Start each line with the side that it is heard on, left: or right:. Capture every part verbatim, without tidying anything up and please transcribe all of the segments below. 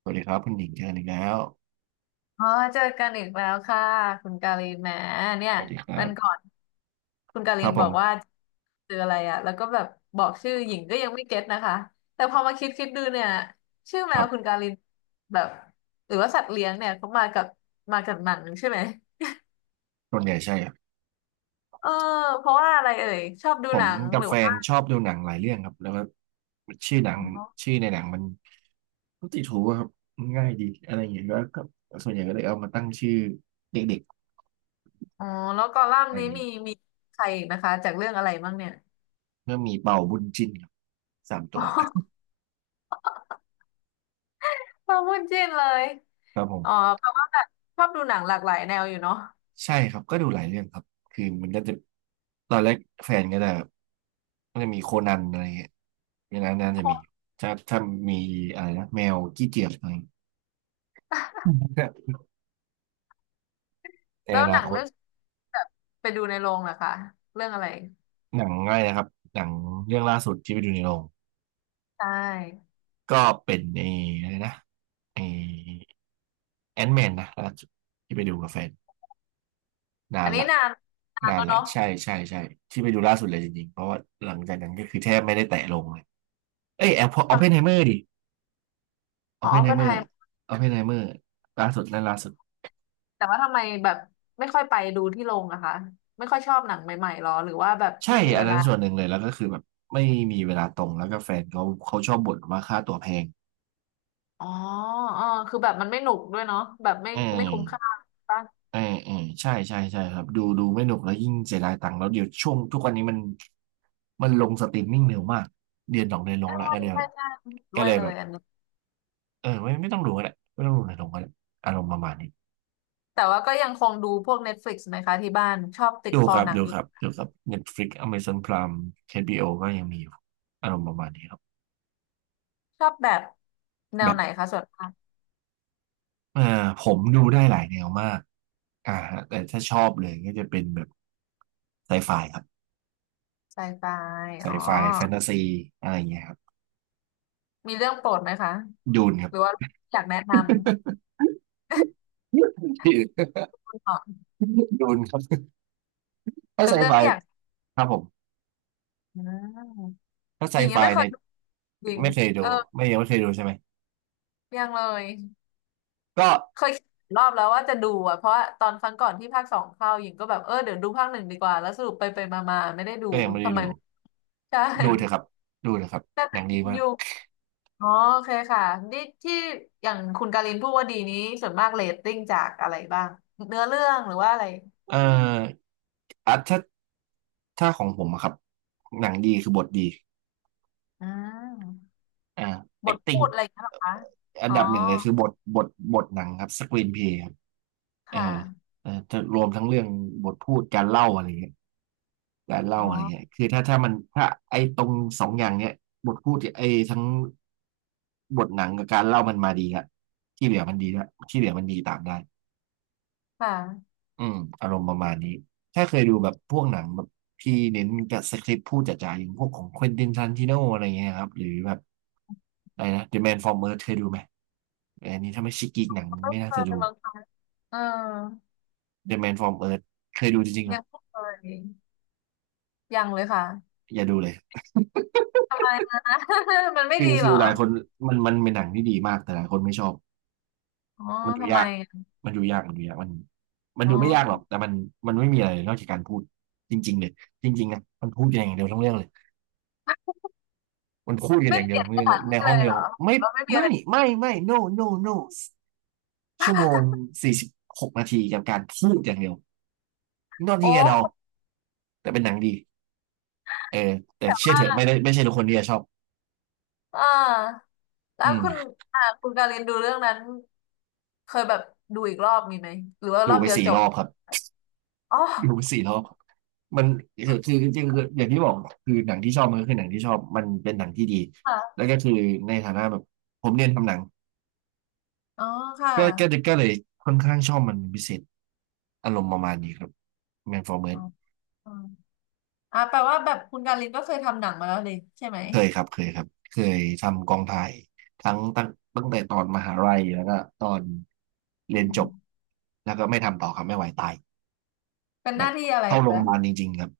right: สวัสดีครับคุณหญิงเจอกันอีกแล้ว
left: อ๋อเจอกันอีกแล้วค่ะคุณกาลินแหมเนี่
right: ส
left: ย
right: วัสดีครั
left: วัน
right: บ
left: ก่อนคุณกา
right: ค
left: ลิ
right: รั
left: น
right: บผ
left: บอกว่า
right: ม
left: เจออะไรอะแล้วก็แบบบอกชื่อหญิงก็ยังไม่เก็ตนะคะแต่พอมาคิดคิดดูเนี่ยชื่อแม
right: ครั
left: วคุณ
right: บ
left: กาลินแบบหรือว่าสัตว์เลี้ยงเนี่ยเขามากับมากับหนังใช่ไหม
right: ส่วนใหญ่ใช่ครับ
left: เออเพราะว่าอะไรเอ่ยชอบดู
right: ผ
left: ห
right: ม
left: นัง
right: กั
left: ห
right: บ
left: รือ
right: แฟน
left: ว่า
right: ชอบดูหนังหลายเรื่องครับแล้วก็ชื่อหนังชื่อในหนังมันก็ติดหูอะครับง่ายดีอะไรอย่างเงี้ยแล้วก็ส่วนใหญ่ก็เลยเอามาตั้งชื่อเด็ก
left: อ๋อแล้วกอลั
right: ๆ
left: ม
right: อะ
left: น์
right: ไรอ
left: นี้
right: ย่างเงี้
left: มี
right: ย
left: มีใครอีกนะคะจากเรื่องอะไรบ้างเนี่ย
right: ก็มีเป่าบุญจินครับสาม ตั
left: อ๋
right: ว
left: อชอบพูดจินเลย
right: ครับผ
left: อ๋อ
right: ม
left: แปลว่าแบบชอบดูหนังหลากหลายแนวอยู่เนาะ
right: ใช่ครับก็ดูหลายเรื่องครับคือมันก็จะตอนแรกแฟนก็จะก็จะมีโคนันอะไรอย่างเงี้ยในนั้นน่าจะมีถ้าถ้ามีอะไรนะแมวกี้เกียจอะไร ใน
left: แล้
right: อ
left: วห
right: นา
left: นัง
right: คต
left: เรื่องแบบไปดูในโรงเหรอคะเรื่องอะไร
right: หนังง่ายนะครับหนังเรื่องล่าสุดที่ไปดูในโรง
left: ใช่
right: ก็เป็นไอ้อะไรนะไอ้แอนแมนนะล่าสุดที่ไปดูกับแฟนนา
left: อั
right: น
left: นนี้
right: ละ
left: นานนาน
right: นาน
left: แล้ว
right: ละ
left: เนาะ
right: ใช่ใช่ใช่ที่ไปดูล่าสุดเลยจริงๆเพราะว่าหลังจากนั้นก็คือแทบไม่ได้แตะลงเลยเอ้ยแอปออปเพนไฮ
left: ท
right: เมอร์ดิ
left: ำ
right: ออ
left: อ๋
right: ป
left: อ
right: เพ
left: อ
right: น
left: ป
right: ไฮ
left: เพน
right: เมอ
left: ไฮ
right: ร์ออปเพนไฮเมอร์ล่าสุดนั่นล่าสุด
left: แต่ว่าทำไมแบบไม่ค่อยไปดูที่โรงอะคะไม่ค่อยชอบหนังใหม่ๆหรอหรือว่าแบบ
right: ใช่
left: ไม่มี
right: อั
left: เว
right: นนั้
left: ลา
right: นส่วนหนึ่งเลยแล้วก็คือแบบไม่มีเวลาตรงแล้วก็แฟนเขาเขาชอบบ่นว่าค่าตั๋วแพง
left: อ๋ออ๋อคือแบบมันไม่หนุกด้วยเนาะแบบไม่
right: อื
left: ไม่
right: ม
left: คุ้มค่าป่ะ
right: เออเออใช่ใช่ใช่ครับดูดูไม่หนุกแล้วยิ่งเสียดายตังค์แล้วเดี๋ยวช่วงทุกวันนี้มันมันลงสตรีมมิ่งเร็วมากเดือนสองเดือนลง
left: ใช่
right: ละก็เลยแบ
left: ใช่
right: บ
left: ใช่ด้
right: ก็
left: วย
right: เลย
left: เล
right: แบ
left: ย
right: บ
left: อันนี้
right: เออไม่ไม่ต้องดูก็ได้ไม่ต้องดูในลงก็ได้อารมณ์ประมาณนี้
left: แต่ว่าก็ยังคงดูพวกเน็ต e ลิก i ์ไหมคะที่บ้านชอบติด
right: ดู
left: คอ
right: ครับ
left: หนัง
right: ดู
left: อ
right: ค
left: ยู่
right: รับดูครับ Netflix Amazon Prime เอชบีโ o ก็ยังมีอยู่อารมณ์ประมาณนี้ครับ
left: ชอบแบบแนว
right: แบบ
left: ไหนคะส่วนมาก
right: เออผมดูได้หลายแนวมากอ่าฮะแต่ถ้าชอบเลยก็จะเป็นแบบไซไฟครับ
left: ไซไฟ
right: ไซ
left: อ๋อ
right: ไฟแฟนตาซีอะไรอย่างเงี้ยครับ
left: มีเรื่องโปรดไหมคะ
right: ดูนครั
left: ห
right: บ
left: รือว่าอยากแนะนำ ก่หน่อย
right: ดูนครับถ้า
left: เป็
right: ไซ
left: นเรื่อ
right: ไฟ
left: งที่อยาก
right: ครับผม
left: อืม
right: ถ้าไซ
left: หญิง
right: ไฟ
left: ยังไม่เค
right: ใน
left: ยดูจริง
right: ไม่เคย
left: เอ
right: ดู
left: อ
right: ไม่ยังไม่เคยดูใช่ไหม
left: ยังเลย
right: ก็
left: เคยคิดรอบแล้วว่าจะดูอ่ะเพราะว่าตอนครั้งก่อนที่ภาคสองเข้าหญิงก็แบบเออเดี๋ยวดูภาคหนึ่งดีกว่าแล้วสรุปไปไปมามาไม่ได้ดู
right: ก็ยังไม่ได้
left: ทำไม
right: ดู
left: ไม่ ใช่
right: ดูเถอะครับดูเถอะครับ
left: แต่ห
right: ห
left: นั
right: นัง
left: ง
right: ดี
left: ยัง
right: มา
left: อ
right: ก
left: ยู่อ๋อโอเคค่ะนี่ที่อย่างคุณการินพูดว่าดีนี้ส่วนมากเรตติ้งจากอะไรบ้างเนื้อเรื่องหรือว่าอะไร
right: เอ่ออ่ะถ้าถ้าของผมอะครับหนังดีคือบทดี
left: อืม
right: อ่า
left: บทพู
right: acting
left: ดอะไรอย่างเงี้ยเหรอคะ
right: อัน
left: อ๋อ
right: ดับหนึ่งเลยคือบทบทบทหนังครับ screen play ครับเออ
left: ค่ะ
right: เออจะรวมทั้งเรื่องบทพูดการเล่าอะไรอย่างเงี้ย การเล่า
left: อ๋อ
right: อะไรเงี้ยคือถ้าถ้ามันถ้าไอ้ตรงสองอย่างเนี้ยบทพูดไอ้ทั้งบทหนังกับการเล่ามันมาดีละที่เหลือมันดีละที่เหลือมันดีตามได้
left: ค่ะ
right: อืมอารมณ์ประมาณนี้ ถ้าเคยดูแบบพวกหนังแบบที่เน้นกับสคริปต์พูดจ๋าๆอย่างพวกของควินตินทารันติโนอะไรเงี้ยครับ หรือแบบอะไรนะ The Man from Earth เคยดูไหมอันนี้ถ้าไม่ชิกกีกหนัง
left: ไม่
right: ไม่น่า
left: เค
right: จะ
left: ย
right: ดู
left: ลองทำเออ
right: The Man from Earth เคยดูจริงๆเหร
left: ยั
right: อ
left: งไม่เคยยังเลยค่ะ
right: อย่าดูเลย
left: ทำไมนะ มันไม่
right: คือ
left: ดี
right: คื
left: เหร
right: อ
left: อ
right: หลายคนมันมันเป็นหนังที่ดีมากแต่หลายคนไม่ชอบ
left: อ๋อ
right: มันดู
left: ทำไม
right: ยาก
left: อะ
right: มันดูยากมันดูยากมันมัน
left: อ๋อ
right: ดูไม่ยากหรอก แต่มันมันไม่มีอะไรนอกจากการพูดจริงๆเลยจริงๆนะมันพูดกันอย่างเดียวทั้งเรื่องเลยมันพูดกัน
left: ไม่
right: อย่าง
left: เป
right: เดียว
left: ลี่ยน
right: ทั้ง
left: ส
right: เรื่องเล
left: ถา
right: ย
left: น
right: ใน
left: ที่
right: ห้
left: เล
right: อง
left: ย
right: เดี
left: เหร
right: ยว
left: อ
right: ไม่
left: แล้วไม่มีอะ
right: ไม่
left: ไร
right: ไม่ไม่ no no no ชั่วโมงสี่สิบหกนาทีกับการพูดอย่างเดียว not
left: โอ
right: ที่แกเดา
left: ้
right: แต่เป็นหนังดีเออแต่เชื่อเถอะไม่ได้ไม่ใช่ทุกคนที่จะชอบ
left: อ่าแล้
right: อื
left: วคุณ
right: ม
left: อ่าคุณการินดูเรื่องนั้นเคยแบบดูอีกรอบมีไหมหรือว่าร
right: ดู
left: อบ
right: ไป
left: เดียว
right: สี่
left: จ
right: ร
left: บ
right: อบครับ
left: อ๋อ
right: ดูสี่รอบมันคือคือจริงๆคืออย่างที่บอกคือหนังที่ชอบมันก็คือหนังที่ชอบมันเป็นหนังที่ดี แล้
left: ค่ะ
right: วก็คือในฐานะแบบผมเรียนทำหนัง
left: อ๋อค่ะ
right: ก็ก็ก็เลยค่อนข้างชอบมันเป็นพิเศษอารมณ์ประมาณนี้ครับแมนฟอร์เมส
left: อ๋ออ๋ออ่าแปลว่าแบบคุณการินก็เคยทำหนังมาแล้วเลยใช่ไหม
right: เคยครับเคยครับเคยทำกองถ่ายทั้งตั้งตั้งแต่ตอนมหาลัยแล้วก็ตอน
left: อื
right: เรียนจบ
left: ม
right: แล้วก็ไม่ทำต่อครับไม่ไหวตาย
left: เป็นห
right: แบ
left: น้า
right: บ
left: ที่อะไร
right: เข้าโรง
left: คะ
right: พยาบาลจริงๆครับ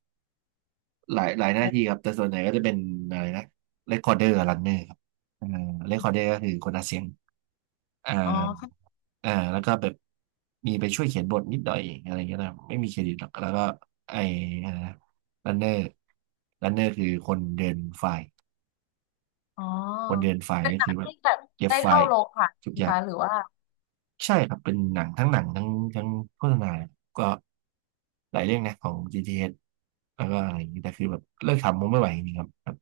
right: หลายหลายหน้าที่ครับแต่ส่วนใหญ่ก็จะเป็นอะไรนะเรคคอร์เดอร์รันเนอร์ครับอ่าเรคคอร์เดอร์ก็คือคนอัดเสียงอ่า
left: อ๋อ
right: อ่าแล้วก็แบบมีไปช่วยเขียนบทนิดหน่อยอะไรเงี้ยนะไม่มีเครดิตหรอกแล้วก็ไออะไรนะรันเนอร์รันเนอร์คือคนเดินไฟล์
left: อ๋อ
right: คนเดินไฟล์
left: เป็น
right: ก็
left: หนั
right: คื
left: ง
right: อแบบ
left: ที่แบบ
right: เก็บ
left: ได้
right: ไฟ
left: เข้า
right: ล์
left: โรงผ่าน
right: ทุก
left: ไหม
right: อย่าง
left: คะหรือว่า
right: ใช่ครับเป็นหนังทั้งหนังทั้งทั้งโฆษณาก็หลายเรื่องนะของ จี ที เอช แล้วก็อะไรอย่างนี้แต่คือแบบเลิกทำมันไม่ไหวจริงๆครับแบบ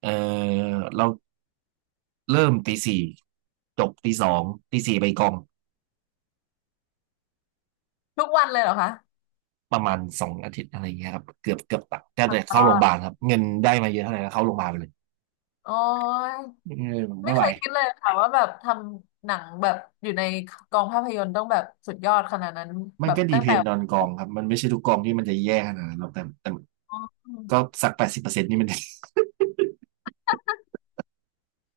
right: เออเรา เริ่มตีสี่จบตีสองตีสี่ไปกอง
left: ทุกวันเลยเหรอคะ
right: ประมาณสองอาทิตย์อะไรอย่างเงี้ยครับเกือบเกือบตัดก็จะ
left: ต
right: เข้า
left: ล
right: โร
left: อ
right: งพ
left: ด
right: ยาบาลครับเงินได้มาเยอะเท่าไหร่ก็เข้าโรงพยาบาลไปเลย
left: โอ้ย
right: เออ
left: ไม่
right: ไม่ไห
left: เค
right: ว
left: ยคิดเลยค่ะว่าแบบทำหนังแบบอยู่ในกองภาพยนตร์ต้องแบบสุดยอดขนาดนั้น
right: มัน
left: แบบ
right: ก็ดี
left: ตั้ง
right: เพ
left: แต่
right: นดอนกองครับมันไม่ใช่ทุกกองที่มันจะแย่ขนาดนั้นหรอกแต่แต่
left: อ๋อ
right: ก็สักแปดสิบเปอร์เซ็นต์นี่มัน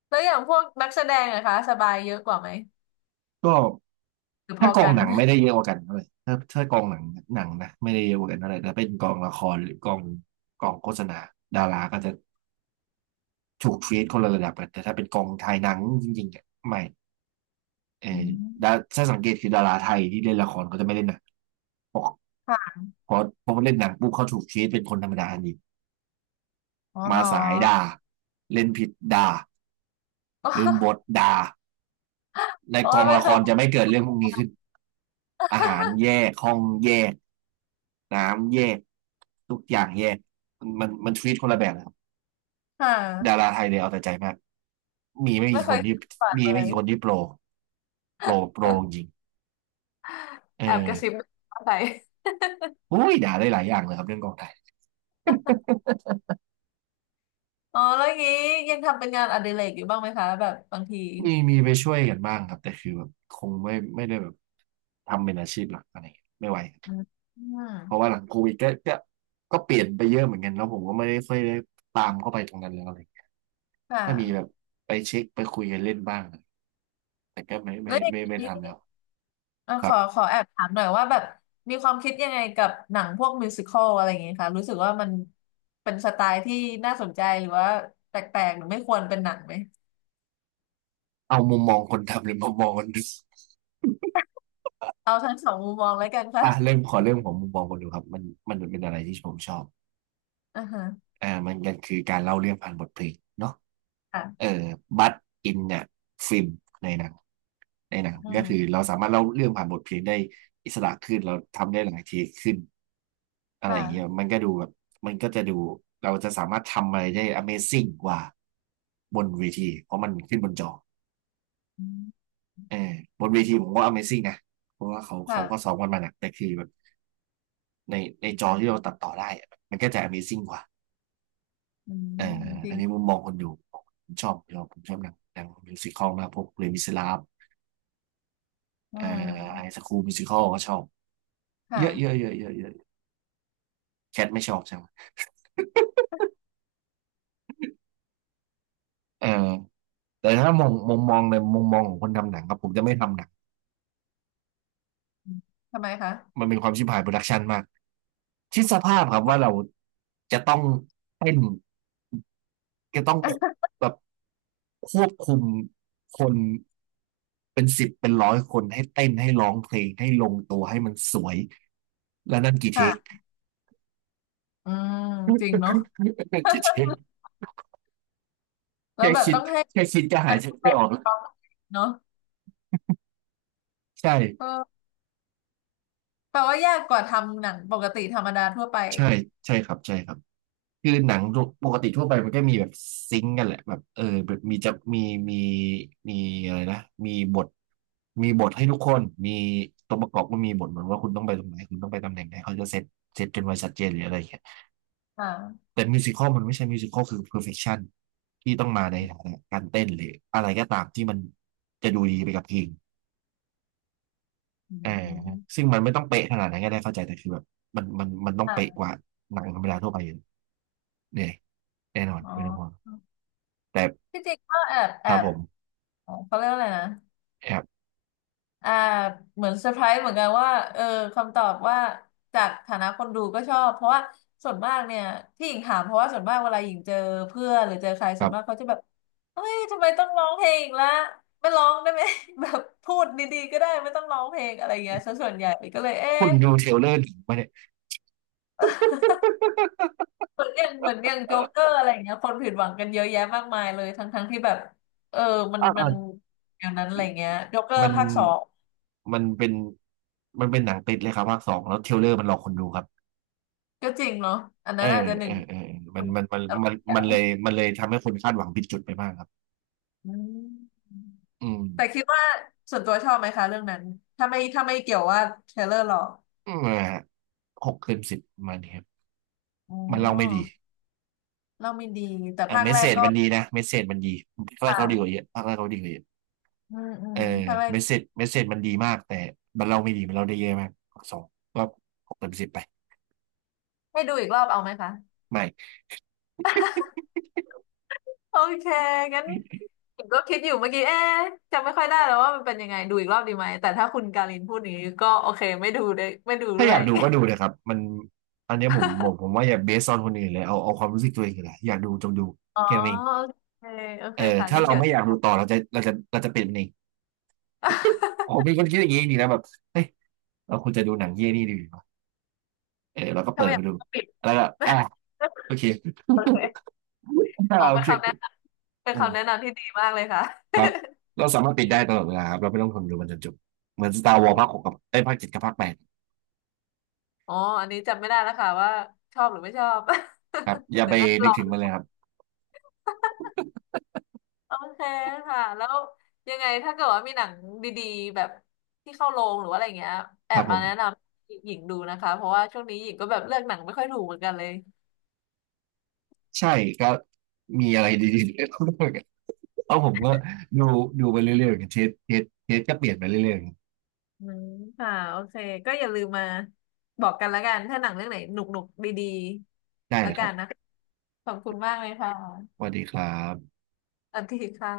left: แล้วอย่างพวกนักแสดงนะคะสบายเยอะกว่าไหม
right: ก็
left: หรือพ
right: ถ้า
left: อ
right: กอ
left: กั
right: ง
left: น
right: หนังไม่ได้เยอะกว่ากันเลยถ้าถ้ากองหนังหนังนะไม่ได้เยอะกว่ากันเท่าไหร่แต่เป็นกองละครหรือกองกองโฆษณาดาราก็จะถูกทรีตคนละระดับกันแต่ถ้าเป็นกองถ่ายหนังจริงๆเนี่ยไม่ เออ
left: อื
right: ดา
left: ม
right: ถ้าสังเกตคือดาราไทยที่เล่นละครเขาจะไม่เล่นหนังเพราะ
left: ค่ะ
right: เพราะเพราะเล่นหนังปุ๊บเขาถูกชีตเป็นคนธรรมดาทันที
left: อ๋อเหร
right: มา
left: อ
right: สายด่าเล่นผิดด่า
left: อ๋อ
right: ลืมบทด่า ใน
left: โอ้
right: ก
left: ย
right: อง
left: ไม่
right: ละ
left: เค
right: ค
left: ย
right: รจะไม่เกิดเรื่องพวกนี้ขึ้นอาหารแยกห้องแยกน้ำแยกทุกอย่างแยกมันมันมันทีตคนละแบบนะครับ
left: ค่ะ
right: ดาราไทยเลยเอาแต่ใจมากมีไม่
left: ไม่
right: กี่
left: เค
right: คน
left: ย
right: ที่
left: ฝัน
right: มี
left: เล
right: ไม่
left: ย
right: กี่คนที่โปรโปรโปรจริง เอ
left: แอบกระซิบ
right: อ
left: ว่าไป
right: อุ้ยด่าได้หลายอย่างเลยครับเรื่องกองไทย
left: อ๋อแล้วอย่างนี้ยังทำเป็นงานอดิเรกอยู่บ้างไหมคะแบบบางที
right: มีมีไปช่วยกันบ้างครับแต่คือแบบคงไม่ไม่ได้แบบทำเป็นอาชีพหลักอะไรอย่างเงี้ยไม่ไหว
left: อืมอืม
right: เพราะว่าหลังโควิดก็ก็ก็เปลี่ยนไปเยอะเหมือนกันแล้วผมก็ไม่ได้ค่อยได้ตามเข้าไปตรงนั้นแล้วอะไรอย่างเงี้ย
left: ค่ะ
right: ถ้ามีแบบไปเช็คไปคุยกันเล่นบ้างแต่ก็ไม่ไม่
left: แล้วอย่าง
right: ไม่ไม่
left: นี้
right: ทำแล้ว
left: เอ่อ
right: ค
left: ข
right: รั
left: อ
right: บ
left: ขอแอบถามหน่อยว่าแบบมีความคิดยังไงกับหนังพวกมิวสิคอลอะไรอย่างเงี้ยคะรู้สึกว่ามันเป็นสไตล์ที่น่าสนใจหรือว่าแปลกๆหรือไม่ควรเป็นหนังไหม
right: เอามุมมองคนทำหรือมุมมองคนดู
left: เอาทั้งสองมุมมองแล้วกันค่ะ
right: อ่ะเริ่มขอเริ่มของมุมมองคนดูครับมันมันเป็นอะไรที่ผมชอบ
left: อ่าฮะ
right: อ่ามันก็คือการเล่าเรื่องผ่านบทเพลงเนาะ เอ่อ
left: ค่ะ
right: บัตอินเนี่ยฟิล์มในหนังในหนัง
left: อื
right: ก็คือ
left: ม
right: เราสามารถเล่าเรื่องผ่านบทเพลงได้อิสระขึ้นเราทำได้หลายเทคขึ้นอะ
left: ค
right: ไรอย่างเงี้ย
left: ่ะ
right: มันก็ดูแบบมันก็จะดูเราจะสามารถทำอะไรได้ Amazing กว่าบนเวทีเพราะมันขึ้นบนจอ
left: อืม
right: เออบนเวทีผมว่า Amazing นะเพราะว่าเขา
left: ค่ะ
right: เขาก็ซ้อมกันมาหนักแต่คือแบบในในจอที่เราตัดต่อได้อะมันก็จะ Amazing กว่า
left: อื
right: เอ
left: ม
right: อ
left: จ
right: อั
left: ริ
right: น
left: ง
right: นี้มุมมองคนดูผมชอบเราผมชอบหนังหนังมิวสิคอลมากพวกเลมิสลาฟ
left: อื
right: เอ่อไฮส
left: ม
right: คูลมิวสิคอลก็ชอบเยอะเยอะ
left: ค่ะ
right: เยอะเยอะเยอะแคทไม่ชอบใช่ไหมเออแต่ถ้ามองมองมองในมุมมองของคนทำหนังครับผมจะไม่ทำหนัง
left: อืมทำไมคะ
right: มันเป็นความชิบหายโปรดักชันมากคิดสภาพครับว่าเราจะต้องเต้นจะต้องแบบควบคุมคนเป็นสิบเป็นร้อยคนให้เต้นให้ร้องเพลงให้ลงตัวให้มันสวยแล้วนั่นกี่เทค
left: ค่ะอืมจริงเนาะ
right: นั่น กี่ เทค
left: แล้ว
right: แค่
left: แบบ
right: คิด
left: ต้องให้
right: แค่คิดก็หา
left: มั
right: ย
left: น
right: ใจไม่
left: เป็
right: อ
left: น
right: อกแล้ว
left: เนาะ
right: ใช่
left: ก็แปลว่ายากกว่าทำหนังปกติธรรมดาทั่วไป
right: ใช่ใช่ครับใช่ครับ คือหนังปกติทั่วไปมันก็มีแบบซิงก์กันแหละแบบเออแบบมีจะมีมีมีอะไรนะมีบทมีบทให้ทุกคนมีตัวประกอบก็มีบทเหมือนว่าคุณต้องไปตรงไหนคุณต้องไปตำแหน่งไหนเขาจะเซตเซตกันไว้ชัดเจนหรืออะไรอย่างเงี้ย
left: อ่า
right: แต่มิวสิคอลมันไม่ใช่มิวสิคอลคือ perfection ที่ต้องมาในฐานะการเต้นหรืออะไรก็ตามที่มันจะดูดีไปกับเพลง
left: อื
right: เออ
left: ม
right: ซึ่งมันไม่ต้องเป๊ะขนาดนั้นก็ได้เข้าใจแต่คือแบบมันมันมันต้องเป๊ะ
left: อ่ะ
right: กว่าหนังธรรมดาทั่วไปอยู่เนี่ยแน่นอน
left: อ๋อ
right: ไม่ต้องห่วงแต่
left: ที่จริงก็แอบ
right: ค
left: แอ
right: รับ
left: บ
right: ผม
left: อ๋อเขาเรียกว่าอะไรนะ
right: ครับ
left: อ่าเหมือนเซอร์ไพรส์เหมือนกันว่าเออคำตอบว่าจากฐานะคนดูก็ชอบเพราะว่าส่วนมากเนี่ยที่หญิงถามเพราะว่าส่วนมากเวลาหญิงเจอเพื่อนหรือเจอใคร
right: ค
left: ส่
right: รั
left: วนมาก
right: บ
left: เขาจะแบบเฮ้ยทำไมต้องร้องเพลงอีกละไม่ร้องได้ไหม แบบพูดดีๆก็ได้ไม่ต้องร้องเพลงอะไรเงี้ยซะส่วนใหญ่ก็เลย
right: คุ
left: เอ๊ะ
right: ณดูเทรลเลอร์หนังมาเนี่ย
left: เหมือนอย่างเหมือนอย่างโจ๊กเกอร์อะไรเงี้ยคนผิดหวังกันเยอะแยะมากมายเลยทั้งทั้งที่แบบเออมัน
right: อ่า
left: มั
right: อ่า
left: นอย่างนั้นอะไรเงี้ยโจ๊กเกอ
right: มั
left: ร์
right: น
left: ภาคสอง
right: มันเป็นมันเป็นหนังติดเลยครับภาคสองแล้วเทรลเลอร์มันหลอกคนดูครับ
left: ก็จริงเนาะอัน
right: เอ
left: นั้นอาจ
right: อ
left: จะหนึ่
right: เอ
left: ง
right: อเออมันมันมัน
left: ตลก
right: มัน
left: ดี
right: มันเล
left: อะ
right: ยมันเลยทำให้คนคาดหวังผิดจุดไปมากครับ
left: อืม
right: อืม
left: แต่คิดว่าส่วนตัวชอบไหมคะเรื่องนั้นถ้าไม่ถ้าไม่เกี่ยวว่าเทรลเลอร์หรอก
right: อืมอ่าหกเต็มสิบประมันครับ
left: อ๋อ
right: มันเล่าไม่ดี
left: เล่าไม่ดีแต่
right: อ่า
left: ภาค
right: เมส
left: แร
right: เซ
left: ก
right: จ
left: ก็
right: มันดีนะเมสเซจมันดีภาค
left: ค
right: แรกเขาดีกว่าเย
left: ่ะ
right: อะภาคแรกเขาดีกว่าเยอะ
left: อืมอื
right: เอ
left: ม
right: อ
left: ภาคแรก
right: เมสเซจเมสเซจมันดีมากแต่มันเล่าไม่ดีมันเล่าได้เยอะมากภาคสองก็หกเต็มสิบไป
left: ให้ดูอีกรอบเอาไหมคะ
right: ไม่
left: โอเคงั้นผมก็คิดอยู่เมื่อกี้เอ๊ะจำไม่ค่อยได้แล้วว่ามันเป็นยังไงดูอีกรอบดีไหมแต่ถ้าคุณการินพูดอย่างนี้ก็โอเคไม่ดูเลยไม่ดู
right: ถ้า
left: ด้
right: อ
left: ว
right: ยา
left: ย
right: กดูก็ดูเลยครับมันอันเนี้ยผมผมผมว่าอย่าเบสออนคนอื่นเลยเอาเอาความรู้สึกตัวเองเลยอยากดูจงดู
left: อ๋อ
right: แค่นั้นเอง
left: โอเคโอเค
right: เออ
left: ค่ะ
right: ถ้า
left: งั้น
right: เรา
left: เดี๋ยว
right: ไม่อยากดูต่อเราจะเราจะเราจะเป็นเอง ผมเป็น คนคิดอย่างนี้นี่นะแบบเฮ้ยเราควรจะดูหนังเยี่ยนี่ดีกว่าเออเราก็
left: ถ้า
right: เปิด
left: ไม่อยา
right: มา
left: ก
right: ดู
left: ปิด
right: แล้วก็อ่ะโอ เค
left: โอเค
right: อ่า
left: อ๋อ
right: โอ
left: เป็น
right: เค
left: คำแนะนำเป็น
right: อื
left: คำแนะ
right: ม
left: นำที่ดีมากเลยค่ะ
right: ครับเราสามารถปิดได้ตลอดเวลาครับเราไม่ต้องทนดูมันจนจบเหมือน Star Wars ภาคหกกับไอ้ยภาคเจ็ดกับภาคแปด
left: อ๋ออันนี้จำไม่ได้แล้วค่ะว่าชอบหรือไม่ชอบ
right: ครับอ ย่า
left: เดี๋
right: ไป
left: ยวน่าจล
right: นึก
left: อ
right: ถึงมันเลยครับ
left: โอเคค่ะแล้วยังไงถ้าเกิดว่ามีหนังดีๆแบบที่เข้าโรงหรือว่าอะไรเงี้ยแอ
right: ครั
left: บ
right: บผ
left: มา
right: ม
left: แนะนำหญิงดูนะคะเพราะว่าช่วงนี้หญิงก็แบบเลือกหนังไม่ค่อยถูกเหมือนกันเลย
right: ใช่ก็มีอะไรดีๆ เพราะผมก็ดูดูไปเรื่อยๆอย่างเทสเทสเทสก็เปลี่ยนไปเรื่อย
left: อืมค่ะโอเคก็อย่าลืมมาบอกกันแล้วกันถ้าหนังเรื่องไหนหนุกๆดี
right: ๆได้
left: ๆแล้
right: เล
left: ว
right: ยค
left: กั
right: รั
left: นนะ
right: บ
left: คะขอบคุณมากเลยค่ะ
right: สวัสดีครับ
left: สวัสดีค่ะ